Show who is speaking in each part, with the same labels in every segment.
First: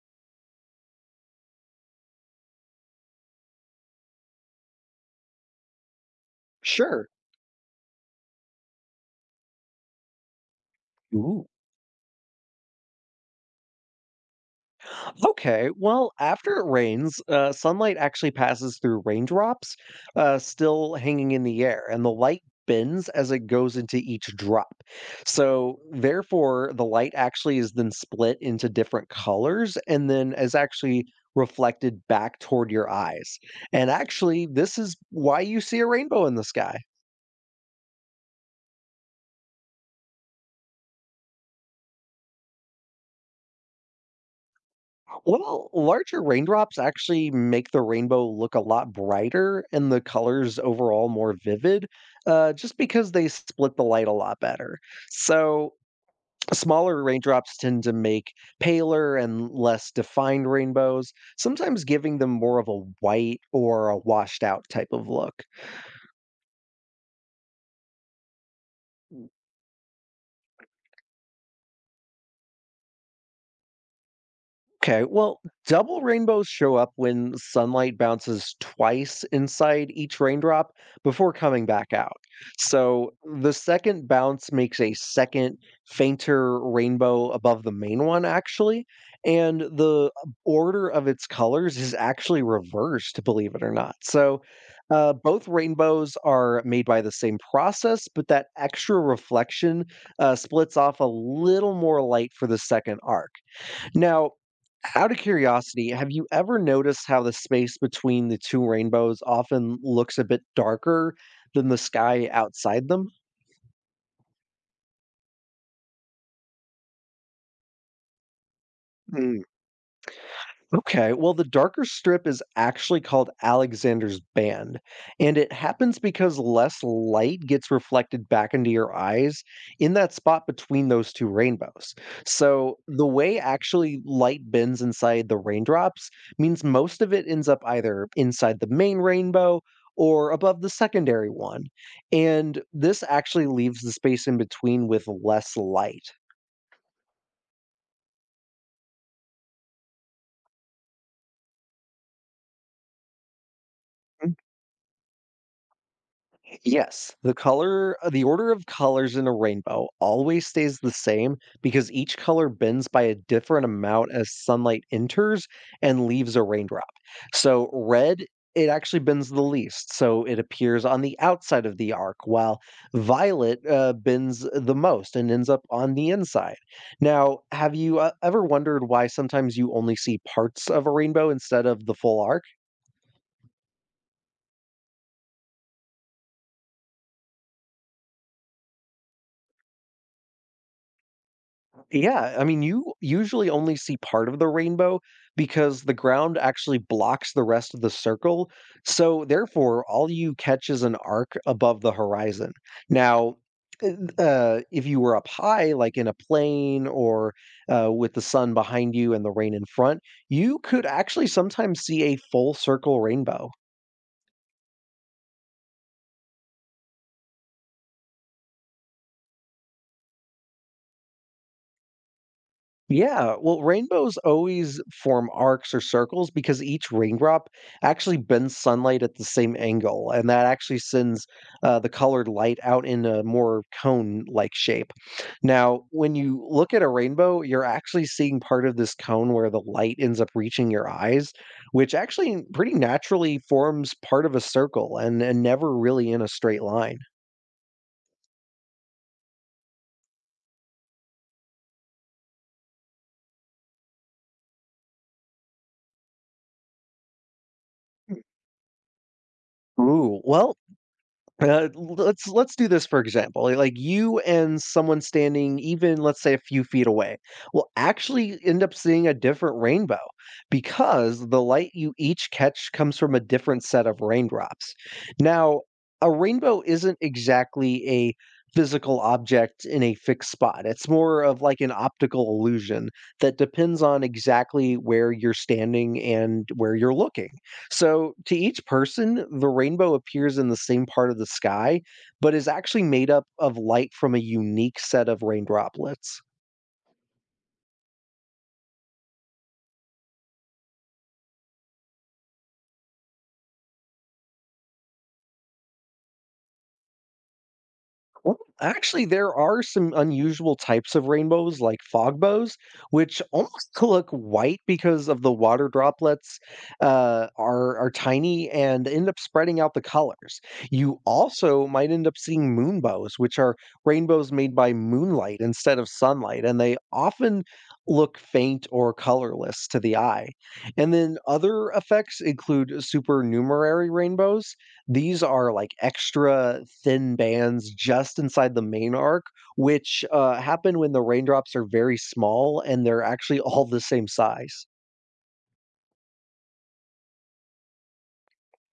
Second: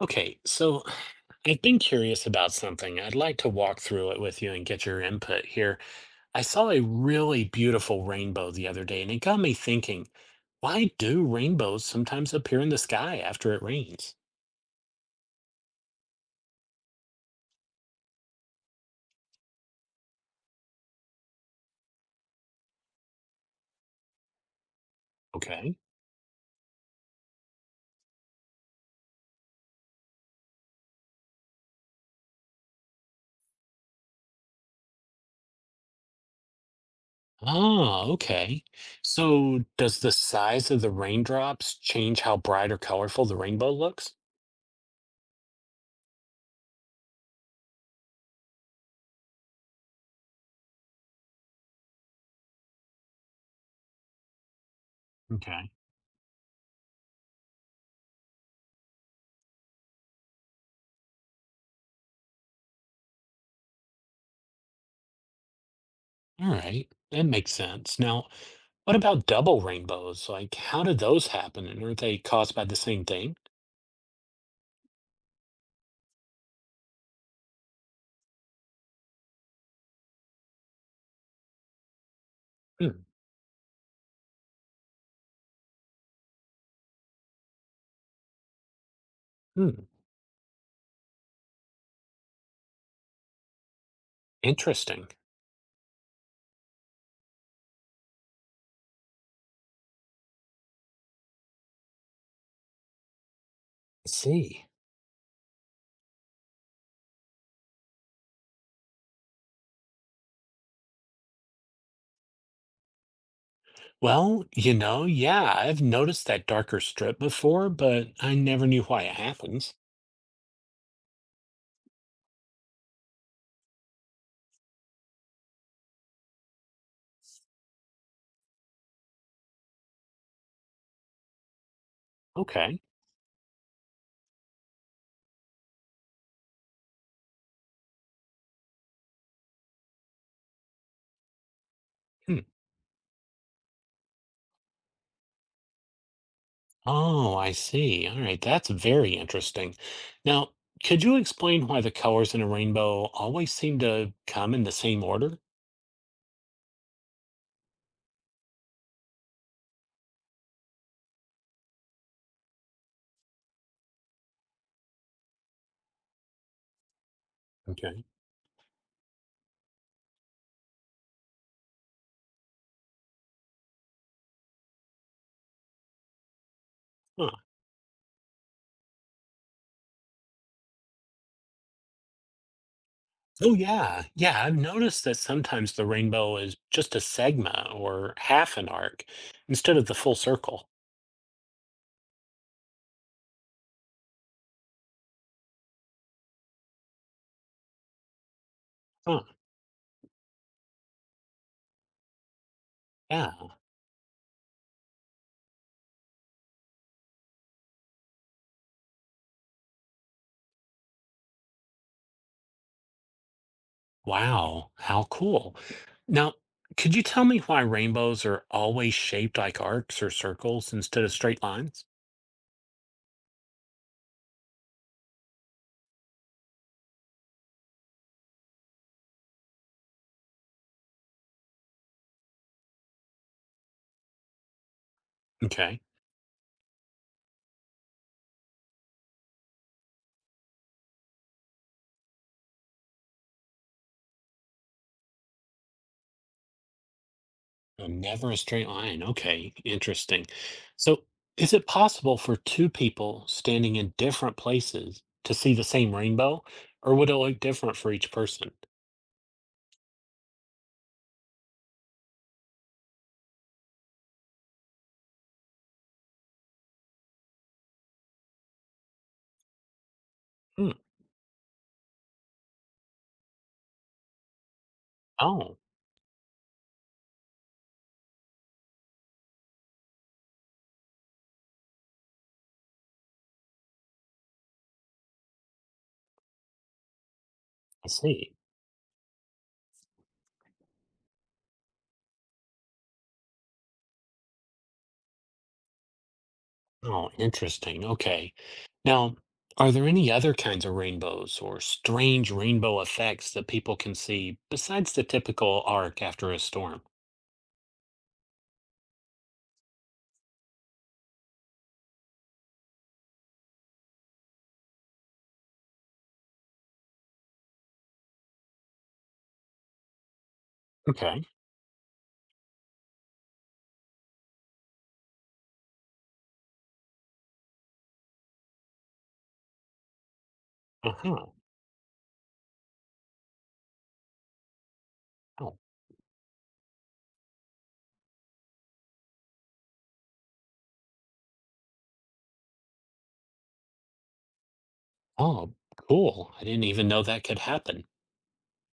Speaker 1: Okay, so I've been curious about something. I'd like to walk through it with you and get your input here. I saw a
Speaker 2: Sure.
Speaker 1: really beautiful rainbow the other day, and it got me thinking, why do
Speaker 2: Ooh.
Speaker 1: rainbows sometimes appear in the sky after it rains?
Speaker 2: Okay. Well, after it rains, sunlight actually passes through raindrops, still hanging in the air, and the light bends as it goes into each drop.
Speaker 1: Okay.
Speaker 2: So, therefore, the light actually is then split into different colors and then is actually reflected back toward your eyes. And actually, this is why you see a rainbow in the sky.
Speaker 1: Oh, okay. So does the size of the raindrops change how bright or colorful the rainbow looks?
Speaker 2: Well, larger raindrops actually make the rainbow look a lot brighter and the colors overall more vivid, just because they split the light a lot better.
Speaker 1: Okay.
Speaker 2: So, smaller raindrops tend to make paler and less defined rainbows, sometimes giving them more of a white or a washed out type of look.
Speaker 1: All right. That makes sense. Now, what about double rainbows? Like, how do those happen? And aren't they caused by the same thing?
Speaker 2: Okay, well, double rainbows show up when sunlight bounces twice inside each raindrop before coming back out. So the second bounce makes a second, fainter rainbow above the main one, actually. And
Speaker 1: Hmm,
Speaker 2: the order of its colors is actually reversed, believe it or not. So
Speaker 1: interesting.
Speaker 2: both rainbows are made by the same process, but that extra reflection splits off a little more light for the second arc.
Speaker 1: I
Speaker 2: Now,
Speaker 1: see.
Speaker 2: out of curiosity, have you ever noticed how the space between the two rainbows often looks a bit darker than the sky outside them?
Speaker 1: Well, yeah, I've noticed that darker strip before, but I never knew why it happens.
Speaker 2: Okay, well, the darker strip is actually called Alexander's band, and it happens because less light gets reflected back into your eyes in that spot between those two rainbows. So,
Speaker 1: Okay.
Speaker 2: the way actually light bends inside the raindrops means most of it ends up either inside the main rainbow or above the secondary one.
Speaker 1: Hmm.
Speaker 2: And this actually leaves the space in between with less light.
Speaker 1: Oh, I see. All right, that's very interesting. Now, could you explain why the colors in a rainbow always seem to come in the same order?
Speaker 2: Yes, the color the order of colors in a rainbow always stays the same because each color bends by a different amount as sunlight enters and leaves a raindrop. So
Speaker 1: Okay.
Speaker 2: red it actually bends the least, so it appears on the outside of the arc, while violet bends the most and ends up on the inside.
Speaker 1: Huh.
Speaker 2: Now, have you ever wondered why sometimes you only see parts of a rainbow instead of the full arc?
Speaker 1: Oh, yeah. Yeah, I've noticed that sometimes the rainbow is just a segment or half an arc instead of the full circle.
Speaker 2: Yeah, I mean, you usually only see part of the rainbow because the ground actually blocks the rest of the circle.
Speaker 1: Huh.
Speaker 2: So, therefore, all you catch is an arc above the horizon.
Speaker 1: Yeah.
Speaker 2: Now, if you were up high, like in a plane or with the sun behind you and the rain in front, you could actually sometimes see a full circle rainbow.
Speaker 1: Wow, how cool. Now, could you tell me why rainbows are always shaped like arcs or circles instead of straight lines?
Speaker 2: Yeah, well, rainbows always form arcs or circles because each raindrop actually bends sunlight at the same angle, and that actually sends the colored light out in a more cone-like shape.
Speaker 1: Okay.
Speaker 2: Now, when you look at a rainbow, you're actually seeing part of this cone where the light ends up reaching your eyes, which actually pretty naturally forms part of a circle and never really in a straight line.
Speaker 1: Never a straight line. Okay, interesting. So, is it possible for two people standing in different places to see the same rainbow, or would it look different for each person?
Speaker 2: Ooh, well, let's do this for example. Like you and someone standing even let's say a few feet away will actually end up seeing a different rainbow
Speaker 1: Hmm.
Speaker 2: because the light you each catch comes from a different set of raindrops.
Speaker 1: Oh,
Speaker 2: Now, a rainbow isn't exactly a physical object in a fixed spot. It's more of like an optical illusion that depends on exactly where you're standing and where you're looking.
Speaker 1: I
Speaker 2: So,
Speaker 1: see.
Speaker 2: to each person, the rainbow appears in the same part of the sky, but is actually made up of light from a unique set of rain droplets.
Speaker 1: Oh, interesting. Okay. Now, are there any other kinds of rainbows or strange rainbow effects that people can see besides the typical arc after a storm?
Speaker 2: Well, actually, there are some unusual types of rainbows, like fog bows, which almost look white because of the water droplets are tiny and end up spreading out the colors. You
Speaker 1: Okay.
Speaker 2: also might end up seeing moonbows, which are rainbows made by moonlight instead of sunlight, and they often look faint or colorless to the eye.
Speaker 1: Uh
Speaker 2: And then
Speaker 1: huh.
Speaker 2: other effects include supernumerary rainbows these are,
Speaker 1: Oh,
Speaker 2: like, extra thin bands just inside the main arc, which, happen when the raindrops are very small and they're actually all the same size.
Speaker 1: oh, cool. I didn't even know that could happen.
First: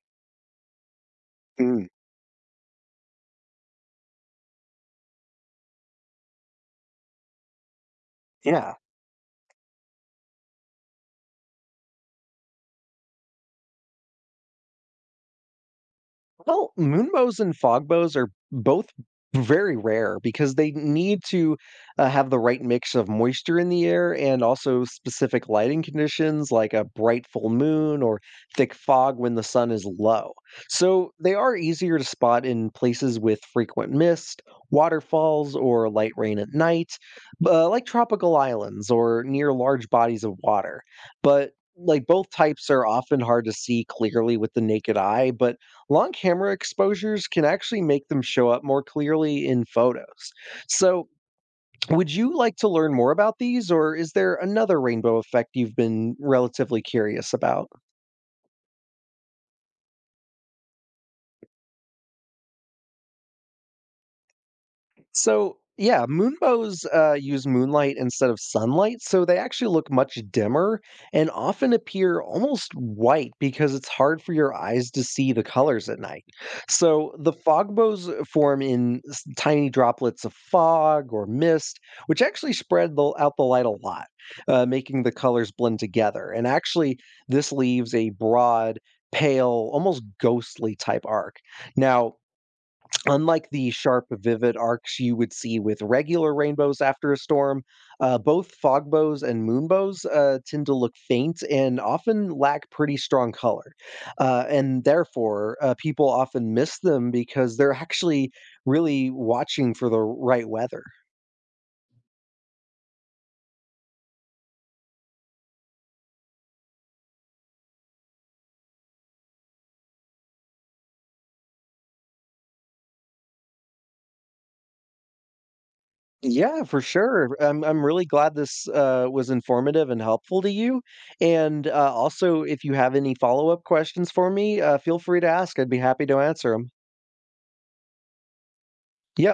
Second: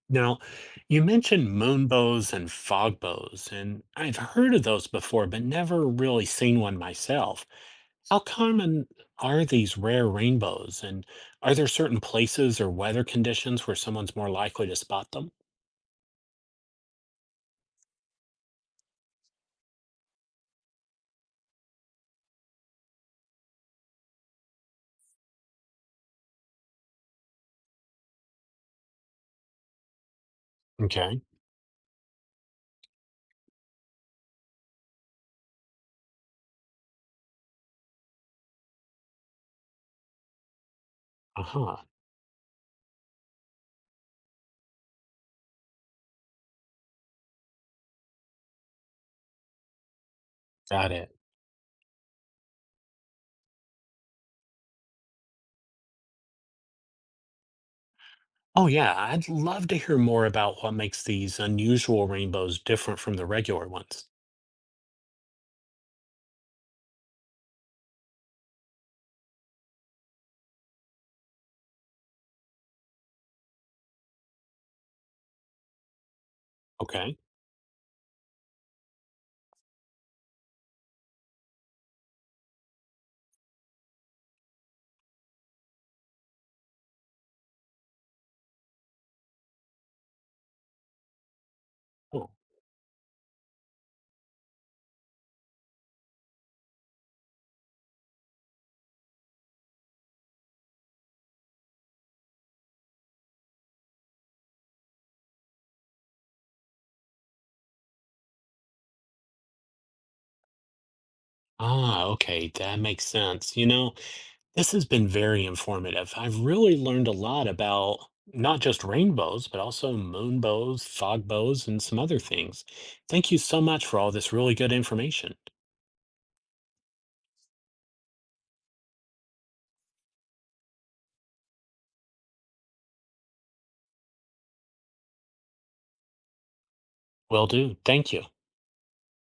Speaker 1: Now, you mentioned moon
Speaker 2: Mm,
Speaker 1: bows and fog bows, and I've heard of those before, but never really seen one myself. How
Speaker 2: yeah.
Speaker 1: common are these rare rainbows, and are there certain places or weather conditions where someone's more likely to spot them?
Speaker 2: Well, moonbows and fogbows are both very rare because they need to have the right mix of moisture in the air and also specific lighting conditions like a bright full moon or thick fog when the sun is low. So
Speaker 1: Okay.
Speaker 2: they are easier to spot in places with frequent mist, waterfalls, or light rain at night, like tropical islands or near large bodies of water.
Speaker 1: Uh
Speaker 2: But
Speaker 1: huh.
Speaker 2: like both types are often hard to see clearly with the naked eye, but Long camera exposures can actually make them show up more clearly in photos.
Speaker 1: Got
Speaker 2: So,
Speaker 1: it.
Speaker 2: would you like to learn more about these, or is there another rainbow effect you've been relatively curious about?
Speaker 1: Oh, yeah, I'd love to hear more about what makes these unusual rainbows different from the regular ones.
Speaker 2: So yeah, moonbows use moonlight instead of sunlight, so they actually look much dimmer and often appear almost white because it's hard for your eyes to see the colors at night. So
Speaker 1: Okay,
Speaker 2: the fog bows form in tiny droplets of fog or mist, which actually spread out the light a lot, making the colors blend together. And actually, this leaves a broad, pale, almost ghostly type arc. Now,
Speaker 1: cool.
Speaker 2: Unlike the sharp, vivid arcs you would see with regular rainbows after a storm, both fog bows and moon bows tend to look faint and often lack pretty strong color. And therefore, people often miss them because they're actually really watching for the right weather.
Speaker 1: Ah, okay, that makes sense. You know, this has been very informative. I've really learned a lot about not just rainbows, but also moonbows, fogbows, and some other things. Thank you so much for all this really good information.
Speaker 2: Yeah, for sure. I'm really glad this was informative and helpful to you. And also, if you have any follow-up questions for me, feel free to ask. I'd be happy to answer them.
Speaker 1: Will do. Thank you.
Speaker 2: Yeah.